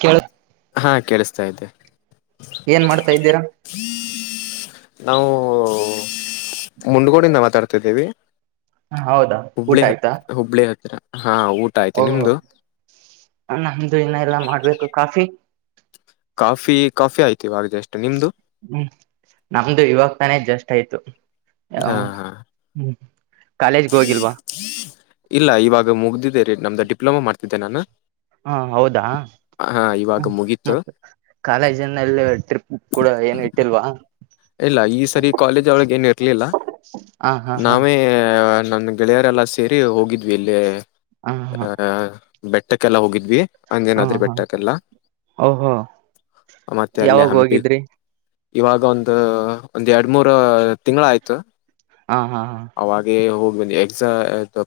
K ಹಾ ಕೇಳಿಸತಾ ಇದ್ದೆ ಏನ್ ಮಾಡ್ತಾ ಇದ್ದೀರಾ ನಾವು ಮುಂಡಗೋಡಿಂದ ಮಾತಾಡ್ತಿದ್ದೇವಿ ಹೌದಾ ಊಟ ಆಯ್ತಾ ಹುಬ್ಳಿ ಹತ್ತಿರ ಹಾ ಊಟ ಆಯ್ತು ಓಹೋ ನಿಮ್ದು ನಂದು ಇನ್ನ ಎಲ್ಲಾ ಮಾಡ್ಬೇಕು ಕಾಫಿ ಕಾಫಿ ಕಾಫಿ ಆಯ್ತು ಇವಾಗ ಜಸ್ಟ್ ನಿಮ್ದು ಹ್ಮ್ ನಮ್ದು ಇವಾಗ ತಾನೇ ಜಸ್ಟ್ ಅಷ್ಟ ಆಯ್ತು ಹ ಹಾ ಹಾ ಹ್ಮ ಇಲ್ಲ ಇವಾಗ ಮುಗ್ದಿದ್ದೇರಿೀ ನಮ್ದ ಡಿ ಡಿಪ್ಲೊಮಾ ಮಾಡ್ತಿದ್ದೆ ನಾನು ಹಾ ಹೌದಾ ಹಾ ಇವಾಗ ಮ ಮುಗೀತು ಕಾಲೇಜಿನಲ್ಲಿ ಟ್ರಿಪ್ ಕೂಡ ಏನು ಇಟ್ಟಿಲ್ವಾ ಇಲ್ಲ ಈ ಸರಿ ಕಾಲೇಜ್ ಒಳಗ ಏನು ಇರ್ಲಿಲ್ಲ ಹ ಹಾ ಹಾ ನಾವೇ ನಂದು ಗೆಳೆಯರೆಲ್ಲ ಸೇರಿ ಹೋಗಿದ್ವಿ ಇಲ್ಲಿ ಹ ಹಾ ಬೆಟ್ಟಕ್ಕೆಲ್ಲ ಹೋಗಿದ್ವಿ ಹಾ ಹಂಗೇನ ಹ ಅದರು ಹಾ ಬೆಟ್ಟಕಲ್ಲ ಓಹೋ ಮತ್ತೆ ಅಲ್ಲಿ ಯಾವಾಗ ಹಂಪಿ ಹೋಗಿದ್ರಿ ಇವಾಗೊ ಒ ಒಂದ್ ಎರಡ್ ಮೂರ ತಿಂಗಳ ಆಯ್ತು ಹ ಹಾ ಹಾ ಅವಾಗೆ ಹ ಎಕ್ಸಾ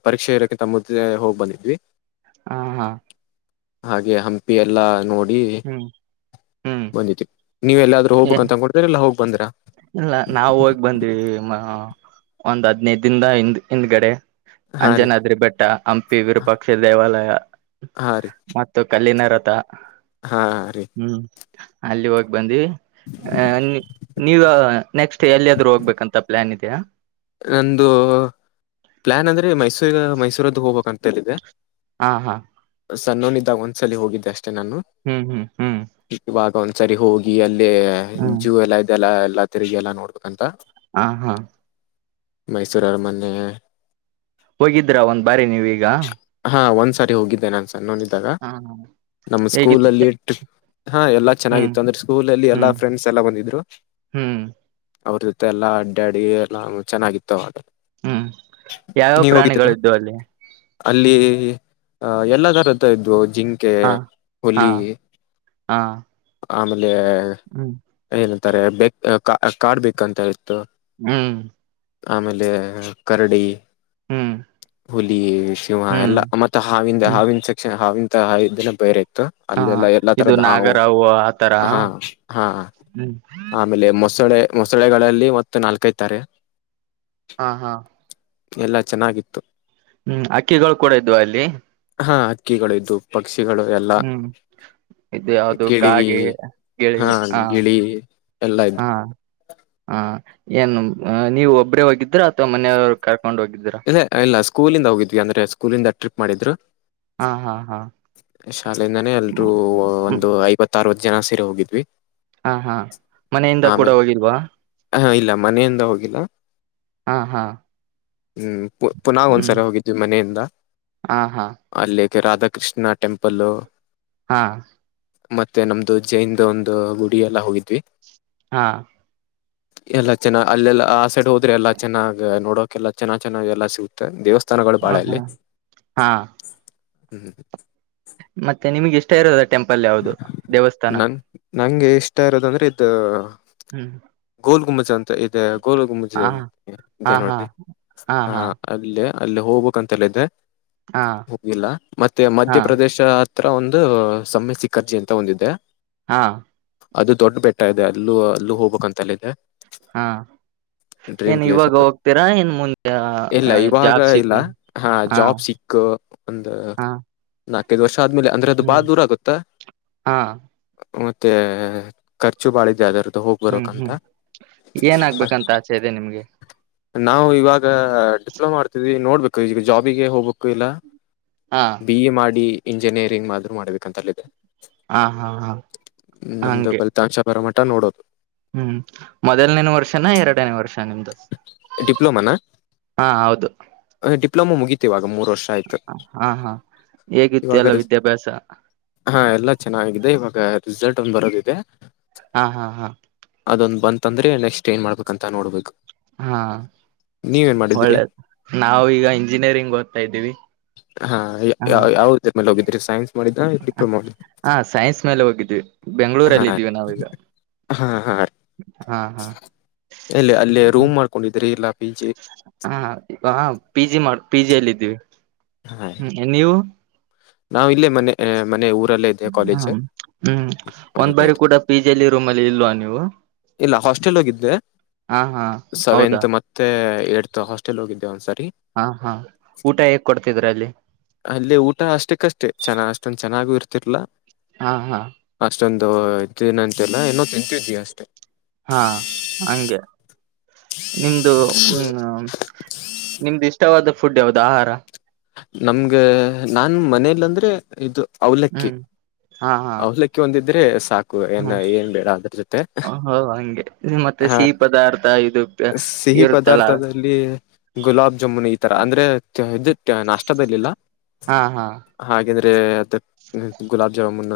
ಪರೀಕ್ಷೆ ಇರೋಕ್ಕೆೆ ತಮ್ಮ್ದೆ ಹೋಗ್ ಬಂದಿದ್ವಿ ಹಾ ಹಾ ಹಾಗೆ ಹಂಪಿ ಎಲ್ಲಾ ನೋಡಿ ಈ ಹ್ಮ್ ಹ್ಮ್ ಬಂದಿದ್ದ ನೀವು ಎಲ್ಲಾದೂ ಹೋಗ್ಬೇಕ ಅಂತಕೊಂಡತ್ರಲ್ಲ ಹೋಗ ಇಲ್ಲ ನಾವ ಹೋಗಿ ಬಂದ್ವಿ ಒಂದ್ ಹದ್ನೈದ ದಿಂದ ಹಿಂದ್ ಹಿಂದ್ಗಡೆ ಹಾ ರೀ ಅಂಜನಾದ್ರಿ ಬೆಟ್ಟ ಹಂಪಿ ವಿರೂಪಾಕ್ಷ ದೇವಾಲಯ ಹಾ ರೀ ಮತ್ತು ಕಲ್ಲಿನ ಕೃತ ಹಾ ರೀ ಅಲ್ಲಿ ಹೋಗಿ ಬಂದಿ ಹ ನೆಕ್ಸ್ಟ್ ಎಲ್ಲಿಯಾದ್ರೂ ಹೋಗ್ಬೇಕು ಅಂತ ನಿತ ನಂದು ಪ್ಲಾನ್ ಅಂದ್ರೆ ಮೈಸೂರು ಈಗ ಮೈಸೂದ ಹೋಗಬೇಕ ಲಿದೆ ಹಾ ಹಾ ಸಣ್ಣೋನಿದ್ದಾಗ ಒಂದ್ಸಲಿ ಹೋಗಿದ್ದ ಅಷ್ಟೆ ನಾನು ಹ್ಮ್ ಹ್ಮ್ ಹ್ಮ್ ಒಂದ್ಸರಿ ಹೋಗಿ ಅಲ್ಲಿ ಇ ಹ್ಮ್ ಜವಲ ದಲ್ಲ ಎಲ್ಲ ತಿರಿಗೆಗ ಎಲ್ಲಾ ನೋಡ್ಬೇಕಂತ ಹಾ ಹಾ ಮೈಸೂರು ಅರಮನ್ೆ ಹೋಗಿದ್ರಾ ಒಂದ್ ಬಾರಿ ನೀವೀಗ ಸರಿ ಹೋಗಿದ್ದೆ ನಾನನ್ ಅನ್ನೋೊಂಡಿದ್ದಾಗ ಹ ನಮ್ಮ ಹೇಗಿತ್ತ ಸ್ಕೂಲಲ್ಲಿ ಹಾ ಎಲ್ಲ ಹ್ಮ್ ಚೆನ್ನಾಗಿತ್ತು ಅಂದ್ರೆ ಸ್ಕೂಲಲ್ಲಿ ಎಲ್ಲಾ ಹ್ಮ್ ಫ್ರೆಂಡ್ಸ್ ಎಲ್ಲ ಬಂದಿದ್ರು ಹ್ಮ್ ಅವ್ರ ಜೊತೆ ಎಲ್ಲ ಅಡ್ಡ ಅಡಿ ಎಲ್ಲ ಚೆನ್ನಾಗಿತ್ತು ಆಟ ಹ್ಮ್ ಯಾವ್ಯಾವ ಪ್ರಾಣಿಗಳ್ದವು ಅಲ್ಲಿ ಅಲ್ಲಿ ಅಹ ಎಲ್ಲಾ ತರದ ಇದ್ವು ಜಿಂಕೆ ಹಾ ಹಾ ಹೋಲಿ ಹಾ ಆ್ರ ಅಲ್ಲಿ ಹ್ಮ್ ಏನ ಾರೆ ಬಕ್ ಕಾರ್ಡ್ ಬೇಕಂತ ಇತ್ತು ಹ್ಮ್ ಆಮೇಲೆ ಕರಡಿ ಹ್ಮ್ ಹಲಿ ಶಿವ ಹ್ಮ್ ಎಲ್ಲಾ ಮತ್ತೆ ಹಾವಿಂದ ಹ್ಮ್ ಹಾವಿನ ಸೆ ಹಾವಿಂದ ಐ ದಿನ ಬೈರಐ ಹಾ ಅಲ್ಲೆಲ್ಲ ಎಲ್ಲಾ ಇದು ತರದ ಹಾವು ನಾಗರಾವು ಆತರ ಹಾ ಹಾ ಹ್ಮ್ ಆಮೇಲೆ ಮ ಮೊಸಳೆ ಮೊಸಳೆಗಳಲ್ಲಿ ಮತ್ ನಾಲ್ಕೈತಾರೆ ಹಾ ಹಾ ಎಲ್ಲಾ ಚೆನ್ನಾಗಿತ್ತು ಹ್ಮ್ ಅಕ್ಕಿಗಳು ಕೂಡ ಇದ್ವ ಅಲ್ಲಿ ಹಾ ಹಕ್ಕಿಗಳ್ದು ಪಕ್ಕ ಹ್ಮ್ ಇದು ಯಾಾವ್ದ ಗಿಳಿ ಕಾಗೆ ಗಿಳಿ ಹಾ ಎಲ್ಲ ಇದ್ದು ಹಾ ಹಾ ಏನು ನೀವು ಒಬ್ಬ್ರೇ ಹೋಗಿದ್ರ ಅಥವಾ ಮನೆಯವ್ರು ಇಲ್ಲ ಇಲ್ಲ ಸ್ಕೂಲಿಂದ ಹೋಗಿದ್ವಿ ಅಂದ್ರೆ ಸ್ಕೂಲಿಂದ ಟ್ರಿಪ್ ಮಾಡಿದಿದರು ಹಾ ಹಾ ಹಾ ಶಾಲೆಯಿಂದಾನೇ ಎಲ್ರೂ ಹ್ಮ್ ಹ್ಮ್. ಒಂದು ಐವತ್ತಾರವತ್ತು ಜನ ಸೇರೆ ಹೋಗಿದ್ವಿ ಹಾ ಹಾ ಮನೆಯಿಂದ ಕೂಡ ಆಮೇಲೆ ಹೋಗಿಲ್ವಾ ಹ ಇಲ್ಲ ಮನೆಯಿಂದ ಹೋಗಿಲ್ಲ ಹಾ ಹಾ ಹ್ಮ್ ಪ ಪುನಾಗ ಹ್ಮ್ ಒಂದ್ಸರಿ ಹೋಗಿದ್ವಿ ಮನೆಯಿಂದ ಹಾ ಹಾ ಅಲ್ಲಿ ರಾಧಾಕೃಷ್ಣ ೆಂಪಲ್ ಹಾ ಮತ್ತೆ ನಮ್ದು ಜೈನ್ದ ಒಂದು ಗುಡಿ ಎಲ್ಲ ಹೋಗಿದ್ವಿ ಹಾ ಎಲ್ಲ ಚೆನ್ನಾಗ ಅಲ್ಲೆಲ್ಲ ಆ ಸೆಡ್ ಹ ಇದ್ರೆ ಎಲ್ಲ ಚೆನ್ನಾಗ್ ನೋಡ ಕಲರ್ ಚೆನ್ನ ಚೆನ್ನಾಗ ಎಲ್ಲ ಸಿಗುತ್ತೆ ದೇವಸ್ಥ ಹ -ಹಾ -ಹಾ ಹ್ಮ್ ಹ್ಮ್್ಮ ಮತ್ತೆ ನಿಮ್ಗೆ ಎಷ್ಟ ಇರೋದ ಟೆಂಪಲ್ ಯಾವದು ದೇವಸ್ಥಾನ ನನ್ ನಂಗೆ ಇಷ್ಟ ಇರೋದಂದ್ರೆ ಇದು ಹ್ಮ್ ಕೂತ್ಕೋ ಮಚ್ಚಾ ಇ ಎಳಕೊಂಡು ಹೋಗು ಹಾ ಮಚ್ಚಿ ಹಾ ಹಾ ಹಾ ಅ ಹಾ ಹ ಅಲ್ಲಿ ಅಲ್ಲಿ ಹೋಗ್ಬೇಕ್ ಅಂತೆಲ್ಲ ಇದೆ ಹಾ ಹೋಗಿಲ್ಲ ಮತ್ತೆ ಹಾ ಮಧ್ಯಪ್ರದೇಶ ತ್ರ ಒಂದು ಸಮಯ ಸಿ ಕರ್ಜಿ ಅಂತ ಒಂದಿದ್ದೆ ಹಾ ಅದು ದೊಡ್ಡ ಬೆಟ್ಟ ಇದೆ ಅಲ್ಲೂ ಅಲ್ಲೂ ಹೋಗ್ಬೇಕಕ್ಂತಲ್ಲ ಇದೆ ಹಾ ಏನ್ ಇವಾಗ ಅದು ಹೋಗ್ತೀರಾ ಏನ್ ಮುಂದೆ ಇಲ್ಲ ಇವಾಗ ಜಾಬ್ ಇಲ್ಲ ಸಿಕ್ ಹಾ ಜಾಬ್ ಸಿಕ್ ಒಂದು ಹಾ ನಾಲ್ಕೈದು ವರ್ಷ ಆದ್ಮೇಲೆ ಅಂದ್ರೆ ಅದು ಬಾಳ ಹ್ಮ್ ದೂರ ಆಗುತ್ತಾ ಹಾ ಮತ್ತೆ ಖರ್ಚು ಬಾಳ ಇದೆ ಅಲ್ಲರ ಹೋಗ್ ಹ್ಮ್ ಬರಂತ ಹ್ಮ್ ಏನ್ ಆಗ್ಬೇಕಂತ ಆಸೆ ಇದೆ ನಿಮ್ಗೆ ನಾವು ಇವಾಗ ಡಿಪ್ಲೊಮಾ ಮಾಡ್ತಿದ್ವಿ ನೋಡ್ ಹೋಗ ಈಗ ಜಾಬಿಗೆ ಹೋಗ್ಬೇಕು ಇಲ್ಲ ಹಾ ಬಿ ಎ ಮಾಡಿ ಇಂಜಿನಿಯರಿಂಗ್ ಮಾ ಮಾಡ್ಬೇಕಂತಲ್ಲಿದೆ ಹಾ ಹಾ ಹಾ ನಮ್ದು ಹಂಗೆ ಕಲಿತನ್ಷ ಬರ ನೋಡೋದು ಹ್ಮ್ ಮೊದಲನೇ ವರ್ಷನ ಎರಡನೇ ವರ್ಷ ನಿಮ್ದು ಡಿಪ್ಲೊಮಾನ ಹಾ ಹೌದು ಡಿಪ್ಲೋಮೋ ಮುಗಿತ ಇವಾಗ ಮೂ ಹಾ ಹಾ ಹೇಗಿತ್ತು ಇವಾಗ ಅಲ್ಲ ವಿದ್ಯಾಭ್ಯಾಸ ಹಾ ಎಲ್ಲಾ ಚೆನ್ನಾಗಿದೆ ಇವಾಗ ರಿಸಲ್ಟ್ ಒಂದ್ ಬರೋದಿದೆ ಹಾ ಹಾ ಹಾ ಅದೊಂದ್ ಬಂತ ಅಂದ್ರೆ ನೆಕ್ಸ್ಟ್ ಏನ್ ಮಾಡ್ಬೇಕಕ್ ಅಂತ ನೋಡ್ಬೇಕು ಹಾ ನೀವ ಏನ್ ಮಾಡಿದ್ರಿ ಒಳ್ಳೆದು ನಾವ ಈಗ ಇಂಜಿನಿಯರಿಂಗ್ ಓದ್ತಾ ಇದ್ದೀವಿ ಹಾ ಹ ಯಾವ್ದ್ರ ಮೇಲೆ ಹೋಗಿದ್ರಿ ಸೈನ್ಸ್ ಮುಗಿತಾ ಡಿಪ್ಲೋಮೋ ಹಾ ಸೈನ್ಸ್ ಮೇಲೆ ಹೋಗಿದ್ವಿ ಹಾ ಬೆಂಗಳೂರಲ್ಲಿ ಇದೀವಿ ನಾವೀಗ ರ ಹಾ ಎಲ್ಲಿ ಅಲ್ಲಿ ಹ್ಮ ಹ ಪಿ ಜಿ ಮಾಡು ಪಿಜಿಯಲ್ಲಿ ಇದಿದ್ದೀವಿ ಹ್ಮ್ ನೀವು ನಾವ ಇಲ್ಲೇ ಮನೆ ಮನೆಊ ಹ್ಮ್ ಹ್ಮ್ ಮನೆ ಒಂದ್ ಬಾರಿ ಕೂಡ ಪಿಜಿಲಿ ರೂಮ್ ಅಲ್ಲಿ ಇಲ್ವಾ ನೀವು ಇಲ್ಲ ಹಾಸ್ಟೆಲ್ ಹೋಗಿದ್ದೆ ಹಾ ಹಾ ಹೌದಾ ಸೆವೆಂತ್ ಮತ್ತೆ ಏಡ್ತ್ ಹಾಸ್ಟೆಲ್ ಹೋಗಿದ್ದೆ ಒಂದ್ಸರಿ ಹಾ ಹಾ ಊಟ ಹೇಗ್ ಕೊಡ್ತಿದ್ರ ಅಲ್ಲಿ ಕಷ್ಟೆ ಚೆನ್ನಾಗಿ ಅಷ್ಟೊಂದ ಚೆನ್ನಾಗು ಇರ್ತಿರ್ಲಾ ಹಾ ಹಾ ಅಷ್ಟೊಂದುಏನಂತಲ್ಲ ಏನ್ನೊ ತಿಂತಿದವಿ ಅಷ್ಟೇ ಹಾ ಹಂಗೆ ನಿಮ್ದು ಹ್ಮ ನಿಮ್ದು ಇಷ್ಟವಾದ ಫುಡ್ ಯಾವ್ದ ಆಹಾರ ನಮ್ಗೆ ನಾನು ಮನೇಲಿ ಅಂದ್ರೆ ಇದು ಅವಲಕ್ಕಿ ಹ್ಮ್ ಅವಲಕ್ಕಿ ಒಂದಿದ್ದು ಇದ್ರೆ ಸಾಕು ಏನ್ ಹ್ಮ ಏನ್ ಬೇಡ ಅದ್ರ ಜೊತೆ ಹ ಹಂಗೆ ಮತ್ತೆ ಹ ಸಿಹಿ ಪದಾರ್ಥ ಇದು ಪ- ಸಿಹಿ ಇರುತ್ತಲ್ಲ ಪದಾರ್ಥದಲ್ಲಿ ಗುಲಾಬ್ ಜಾಮೂನ್ ಈ ತರ ಅಂದ್ರೆ ಇದು ನಾಷ್ಟದಲ್ಲಿಲ್ಲ ಹಾ ಹಾ ಹಾಗೆ ಯಾಂದ್ರೆ ಮತ್ತು ಗುಲಬ ಜಾಮುನ್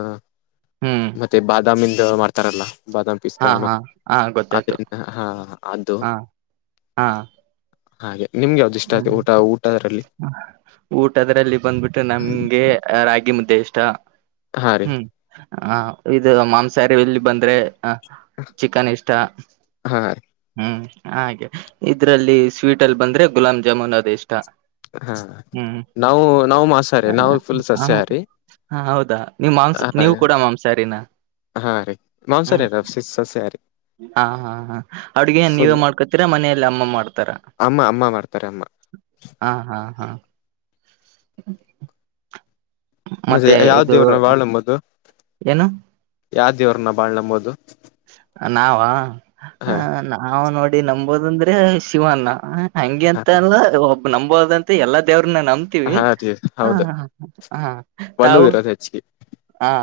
ಹ್ಮ್ ಮತ್ತೆ ಬ ಾಮಿಂದ ಮಾಡ್ತಾರಲ್ಲ ಬಾದಾಮ ಪಿಸ್ತಾ ಹಾ ಏನೋ ಹಾ ಹಾ ಗೊತ್ತಾಯ್ತು ಆದ್ರಿಂದ ಹಾ ಅದು ಹಾ ಹಾ ಹಾಗೆ ನಿಮ್ಗೆ ಯಾವ್ದು ಇಷ್ಟ ಆಯ್ತು ಹ್ಮ ಊಟ ಊಟದಲ್ಲಿ ಊಟ ಅದ್ರಲ್ಲಿ ಬಂದ್ಬಿಟ್ಟು ನಮ್ಗೆ ರಾಗಿ ಮು್ದೆ ದಷ್ಟ ಹಾ ರೀ ಹ್ಮ್ ಹ ಇದು ಮಾಂಸಾಹಾರಿ ಎಲ್ಲಿ ಬಂದ್ರೆ ಹ ಚಿಕನ್ ಇಷ್ಟ ಹಾ ರೀ ಹ್ಮ್ ಹಾಗೆ ಇದ್ರಲ್ಲಿ ಸ್ವೀಟ್ ಅಲ್ಲಿ ಬಂದ್ರೆ ಗುಲಾಂ ಜಾಮೂನ್ ಅದ ಇಷ್ಟ ಹಾ ಹ್ಮ್ ನಾವು ನಾವು ಮಾಂಸಾರಿ ನಾವು ಫುಲ್ ಹ ಸಸ್ಯಾಹಾರಿ ಹಾ ಹೌದಾ ನೀವ್ ಮಾಂಸ ನೀವು ಕೂಡ ಮಾಂಸಾಹಾರಿನ ಹ ರೀ ಹ್ಮ್ ಮಾಂಸಾರಿದ ಸಸ್ಯಾಹಾರಿ ಹಾ ಹಾ ಹ ಅವಡ್ಿಗೆನ್ ಫುಲ್ ನೀವ ಮಾಡ್ಕೊತೀರಾ ಮನೆಯಲ್ಲಿ ಅಮ್ಮ ಮಾಡು ಅಮ್ಮ ಅಮ್ಮ ಮಾಡ್ತಾರೆ ಅಮ್ಮ ಹಾ ಹಾ [inaudible] ಮತ್ತೆ ಯಾವ ದೇವ್ರನ್ನ ವಾಳಂಬೋುದು ಏನು ಯಾವ್ದ ಇವ್ರನ್ನ ಬಾಳ್ ನಂಬೋದು ನಾವ ಹ ನಾವು್ ನೋಡಿ ಅಡಿ ನಂಬೋದ ಅಂದ್ರೆ ಶಿವನ್ನ ಹಂಗೆ ಅಂತ ಅಲ್ಲ ಒಬ್ಬ ನಂಬೋದಂತೆ ಎಲ್ಲ ದೇವರು ನಂಬ್ತವಿ ಹಾ ರೀ ಹೌದು ಹ ಹ ಒಲು ತಾವು ಇರೋದು ಹೆಚ್ಚಿಗೆ ಹಾ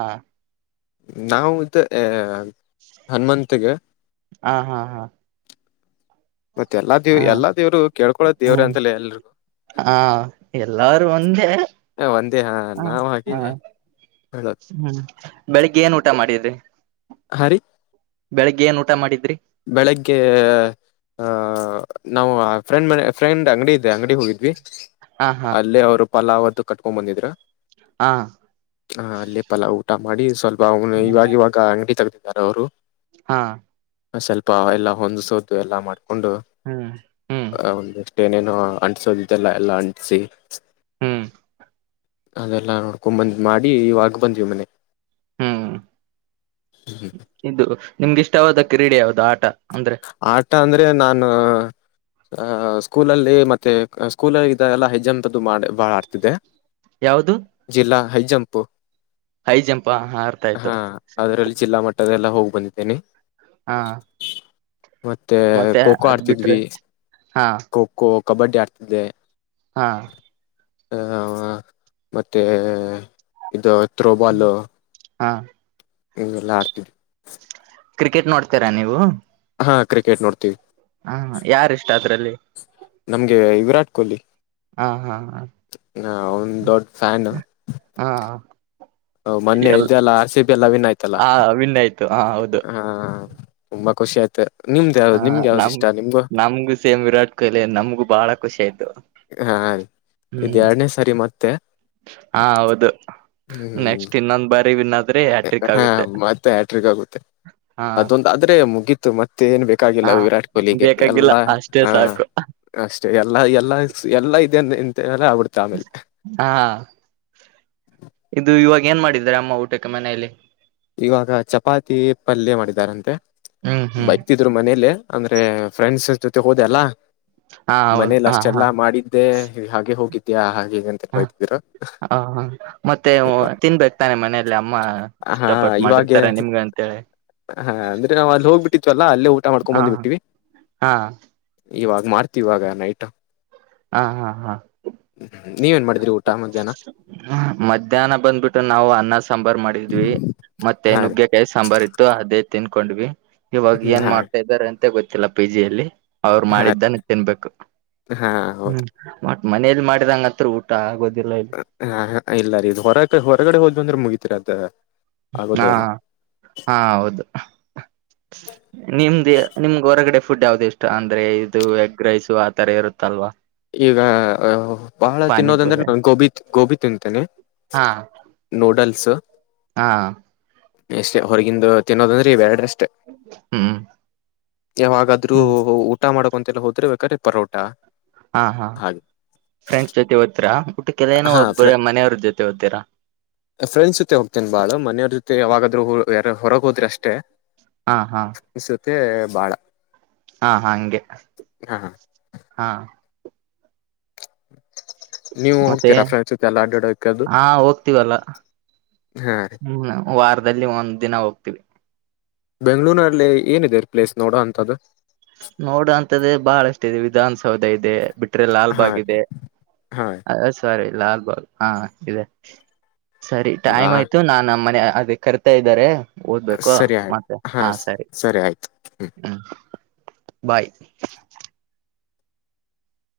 ನಾವು ಇದು ಅ ಹನುಮಂತಗೆ ಹಾ ಹಾ ಹಾ ಹಾ ಕೇಳ್ಕೊಳೋ ದೇವ್ರ ಹ್ಮ್ ಅಂತಲ್ಲ ಎಲ್ರಿಗೂ ಹ ಎಲ್ಲಾರು ಒಂದೇ ಒಂದೇ ಹಾ ಹ ನಾವ್ ಹ ಹಾಗೆ ಹೇಳೋದು ಹ್ಮ್ ಬೆಳಿಗ್ಗೆ ಏನ್ ಊಟ ಮಾಡಿದಿ [inaudible] ಹರಿ ಬೆಳಿಗ್ಗೆ ಏನ್ ಊಟ ಮಾಡಿದ್ರಿ ಬೆಳಿಗ್ಗೆ ನಾವು ಫ್ರೆಂಡ್ ಮ ಫ್ರೆಂಡ್ ಅಂಗಡಿ ಇದೆ ಅಂಗಡಿ ಹೋಗಿದ್ವಿ ಹಾ ಹಾ ಅಲ್ಲೇ ಅವರು ಪಲಾವತ್ತುು ಕಟ್ಕೊಂಡ್ ಬಂದಿದ್ರ ಹಾ ಹಾ ಅಲ್ಲೇ ಪಲಾವ ಊಟ ಮಾಡಿ ಸ್ವಲ್ಪ ಬನು ಹ್ಮ್ ಇವಾಗ ಇವಾಗ ಅಂಗಡಿ ತ ಯಾರ ಅವರು ಹಾ ಸ್ವಲ್ಪ ಎಲ್ಲ ಹೊಂದ್ಿಸೋು ಎಲ್ಲ ಮಾಡ್ ಉಂದು ಹ್ಮ್ ಹ್ಮ್ ಹ ಏನೇನು ಅಂಟಸೋದಿದೆಲ್ಲ ಎಲ್ಲಾ ಅಂಟಿಸಿ ಹ್ಮ್ ಅದೆಲ್ಲ ನೋಡ್ಕೊ ಬಂದ್ ಮಾಡಿ ಇವಾಗ ಬಂದ್ವಿ ಮನೆ ಹ್ಮ್ ಇದು ನಿಮ್ಗಿಷ್ಟವಾದ ಕ್ರೀಡೆ ಯಾವ್ದದು ಆಟ ಅಂದ್ರೆ ಆಟ ಅಂದ್ರೆ ನಾನು ಅಹ ಸ್ಕೂಲಲ್ಲಿ ಮತ್ತೆ ಸ್ಕೂಲಲ್ಲಿ ಇದ ಎಲ್ಲ ಹೆಜ್ಜಂತದ್ದು ಮಾಡ ಬಾಳ ಆಡ್ತಿದೆ ಯಾವ್ದು ಜಿಲ್ಲಾ ಹ ಜಂಪು ಹೈ ಜಂಪ್ ಹಾ ಅರ್ಥ ಆಯ್ತು ಹಾ ಅದರಲ್ಲಿ ಜಿಲ್ಲಾ ಮಟ್ಟದೆಲ್ಲ ಹೋಗ್ ಬಂದಿದ್ದೇನೆ ಹಾ ಮತ್ತೆ ೋಖೋ ಅದ್ ಆಡ್ತಿದ್ವಿ ಬಿಟ್ರೆ ಹಾ ಖೋಖೋ ಕಬಡ್ಡಿ ಆಡ್ತಿದ್ದಿದೆ ಹಾ ಆ ಮತ್ತೆ ಇದು ಥ್ರೋಬಲ್ ಹಾ ಎಲ್ಲ ಆಡ್ತಿವ್ರಿ ಕ್ರಿಕೆಟ್ ನೋಡ್ತೀರಾ ನೀವು ಹಾ ಕ್ರಿಕೆಟ್ ನೋಡ್ತಿೀವಿ ಹಾ ಯಾರ ಇಷ್ಟ ಅದ್ರಲ್ಲಿ [inaudible] ನಮ್ಗೆ ವಿರಾಟ್ ಕೊಹ್ಲಿ ಹಾ ಹಾ ನಾ ಆವಂದ್ ದೊಡ್ಡ ಫ್ಯಾನ್ ಹಾ ಹ ಮೊನ್ನೆ ಎಲ್ ಇದೆಲ್ಲಾ ಅಸಿಪಿ ಎಲ್ಲ ವನ್ ಆಯ್ತಲ್ಲ ಆ ವಿನ್ ಆಯ್ತು ಹಾ ಹೌದು ಹಾ ತುಂಬಾ ಖುಷಿ ಆಯ್ತ್ ಹ ನಮ ನಮಗು ಸೇಮ್ ವಿರಾಟ್ ಕೊಹ್ಲಿ ನಮ್ಗೂ ಬಹಳ ಖುಷಿ ಆಯ್ತು ಹಾ ಇದ್ ಹ್ಮ್ ಎರಡನೇ ಸರಿ ಮತ್ತೆ ಹ ಹೌದು ಹ್ಮ್ ನೆಕ್ಸ್ಟ್ ಇನ್ನೊಂದ್ ಆದ್ರೆ ಹ್ಯಾಟ್ರಿಕ್ ಹಾ ಆಗುತ್ತೆ ಮತ್ತೆ ಹ್ಯಾಟ್ರಿಕ್ ಆಗುತ್ತೆ ಹಾ ಅದೊಂದ ಆದ್ರೆ ಮುಗಿ ತ್ತೆ ಮತ್ತೆ ಏನ್ ಬೇಕಾಗಿಲ್ಲ ಹಾ ವಿರಾಟ್ ಕೊಹ್ಲಿಗೆ ಬೇಕಾಗಿಲ್ಲ ಎಲ್ಲಾ ಅಷ್ಟೇ ಹ ಸಾಕು ಅಷ್ಟೇ ಎಲ್ಲಾ ಎಲ್ಲ ಎಲ್ಲಾ ಇದೆ ಅ ಎಂತಲ್ಲ ಆಗ್ಬಿಡ್ತು ಆಮೇಲೆ ಹಾ ಇದು ಇವಾಗ ಏನ್ ಮಾಡಿದ್ರ ಅಮ್ಮ ಊಟಕ್ಕೆ ಮನೇಲಿ ಇವಾಗ ಚಪಾತಿ ಪಲ್ಯ ಮಾಡಿದಾರಂತೆ ಹ್ಮ್ ಹ್ಮ್ ಬೈತಿದ್ರು ಮನೇಲೆೇ ಅಂದ್ರೆ ಫ್ರೆಂಡ್ಸ್ ಜೊತೆ ಹೋದೆ ಅಲ್ಲ ಹಾ ಹೌದು ಮನೇಲಿ ಹಾ ಹಾ ಅಷ್ಟೆಲ್ಲಾ ಮಾಡಿದ್ದೆ ಹಾಗೆ ಹೋಗಿತ್ತು ಯಾ ಹೈ ಹ ಹ ಮತ್ತೆ ತಿನ್ಬೇಕತಾನೆ ಮನೇೆಯಲ್ಲಿ ಅಮ್ಮ ಹಾ ಇಷ್ಟಪಟ್ಟು ಇವಾಗೆ ಮಾಡಿರ್ತಾರೆ ನಿಮ್ಗೆ ಅಂತೇಳಿ ಹಾ ಅಂದ್ರೆ ನಾವವು ಅಲ್ಲಿ ಹೋಗ್ಬಿಟ್ಟಿತ್ತುವಲ್ಲಾ ಅಲ್ಲೇ ಊಟ ಮಾಡ್ಕೊಂಡ ಹ ಬಂದ್ ಬಿಟ್ಟೀವಿ ಹಾ ಇವಾಗ ಮಾಡ್ತಿವಾಗ ನೈಟ್ ಹಾ ಹಾ ಹಾ ನೀವೇನ್ ಮಾಡಿದ್ರಿ ಊಟ ಮಧ್ಯಾಹ್ನ ಮಧ್ಯಾಹ್ನ ಬಂದ್ಬಿಟ್ಟುೆ ನಾವು ಅನ್ನ ಸಾಂಬ ಮತ್ತೆ ಹಾ ರೀ ನುಗ್ಗೆಕಾಯಿ ಸಾಂಬಾರಿತ್ತು ಅದೇ ತಿನ್ಕೊಂಡ್ವಿ ಇವಾಗ ಏನ್ ಹಾ ಮಾಡ್ತಾ ಇದಾರೆ ಅಂತ ಮತ್ತ ಗೊತ್ತಿಲ್ಲ ಪಿಜಿಯಲ್ಲಿ ಅವ್ರು ಹಾ ಮಾಡಿದ್ದಾನ ತಿನ್ಬೇಕು ಹಾ ಹೌದು ಮನೇಲಿ ಮಾಡಿದಂಗ ಹತ್ರ ಆಗ ಹಾ ಹ ಇಲ್ಲ ರೀ ಇ್ ಹೊರ ಹೊರಗಡೆ ಹೋದ್ ಅಂದ್ರೆ ಮುಗತಿರಿ ಅದ ಹಾ ಆಗೋದೇ ಇಲ್ಲ ಹಾ ಹೌದು ನಿಮ್ದ ನಿಮ್ಗೆ ಹೊರಗಡೆ ಫುಡ್ ಯಾವ್ದ ಇಷ್ಟ ಅಂದ್ರೆ ಇದು ಎಗ್ ರೈಸು ಆ ತರ ಇರುತ್ತಲ್ವಾ ಈಗ ಬಹಳ ತಿನ್ನೋದಂದ್ರೆ ಪಾನಿಪುರಿ ನ ಗೋಬಿ ಗೋಬಿ ತಿಂತೇನೆ ಹಾ ನೋಡಲ್ ಎಸ ಹಾ ಎಷ್ಟೇ ಹೊರಗಿಂದು ತಿನ್ನೋದಂದ್ರೀ ಬ್ಯಾಡ್ರಷ್ಟ ಮತ್ತು ಹ್ಮ್ ಯಾವಾಗಾದ್ರೂ ಹ್ಮ್ ಊಟ ಮಾಡ ಂತೆಲ್ಲ ಹೋದ್ರೆ ಬೇಕಾದ್ರೀ ಪರೋಟಾ ಹಾ ಹಾ ಫ್ರೆಂಡ್ಸ್ ಜೊತೆ ಹಓದಾ ಟ್ಟು ಕೆಲನ ಹಾ ಒೋಗಬರ ಮನೆಯವ್ರ ಜೊತೆ ಹಓದ್ ತರ ಫ್ರೆಂಡ್ಸ್ ಜೊತೆ ಹೋಗ್ತೇನೆ ಬಾಳ ಮನೆಯವ್ರ ಜೊತೆ ಯಾವಾಗಾದ್ೂ ಯಾರ ಹೊರಗೆ ಹೋದ್ರೆ ಅಷ್ಟೇ ಹಾ ಹಾ ಮತ್ತೆ ಬಾಳ ಹಾ ಹ ಹಗೆ ಹಾ ಹಾ ನೀವು ಮತ್ತೆ ಹೋಗ್ತೀರಾ ಫ್ರೆಂಡ್ಸ್ ಜೊತೆ ಎಲ್ಲ ಅಡ್ಡಾಡೋಕೆ ಅದು ಹಾ ಹೋಗ್ತೀವಲ್ಲ ಹಾ ರೀ ಹ್ಮ ವಾರದಲ್ಲಿ ಒಂದ್ ದಿನ ಹೋಗ್ತಿೀವಿ ಬೆಂಗ್ಗಳೂರ್ನಲ್ಲಿ ಏನಿದೆ ಪ್ಲೇಸ್ ನೋಡ ಅಂತ್ದ ನೋಡ ಅಂತದ ಬಾಳಷ್ಟ ಇ ವಿಧಾನಸೌಧ ಇದೆ ಬಿಟ್ಟ ಲಾಲ್ ಹಾ ಬಾಗ್ ಇದೆ ಹಾ ಅ ಸರಿ ಲಾಲ್ ಬಾಲ್ ಹಾ ಇದೆ ಸರಿ ನಾ ಟೈಮ್ ಆಯ್ತು ನಾ ಮನೆ ಅದೇ ಕರಿತಾ ಇದ್ದಾರೆ ಸರಿಯ್ತ ಹಾ ಸರಿ ಆಯ್ತು ಹ್ ಹ್ಮ್ ಬಾಯ್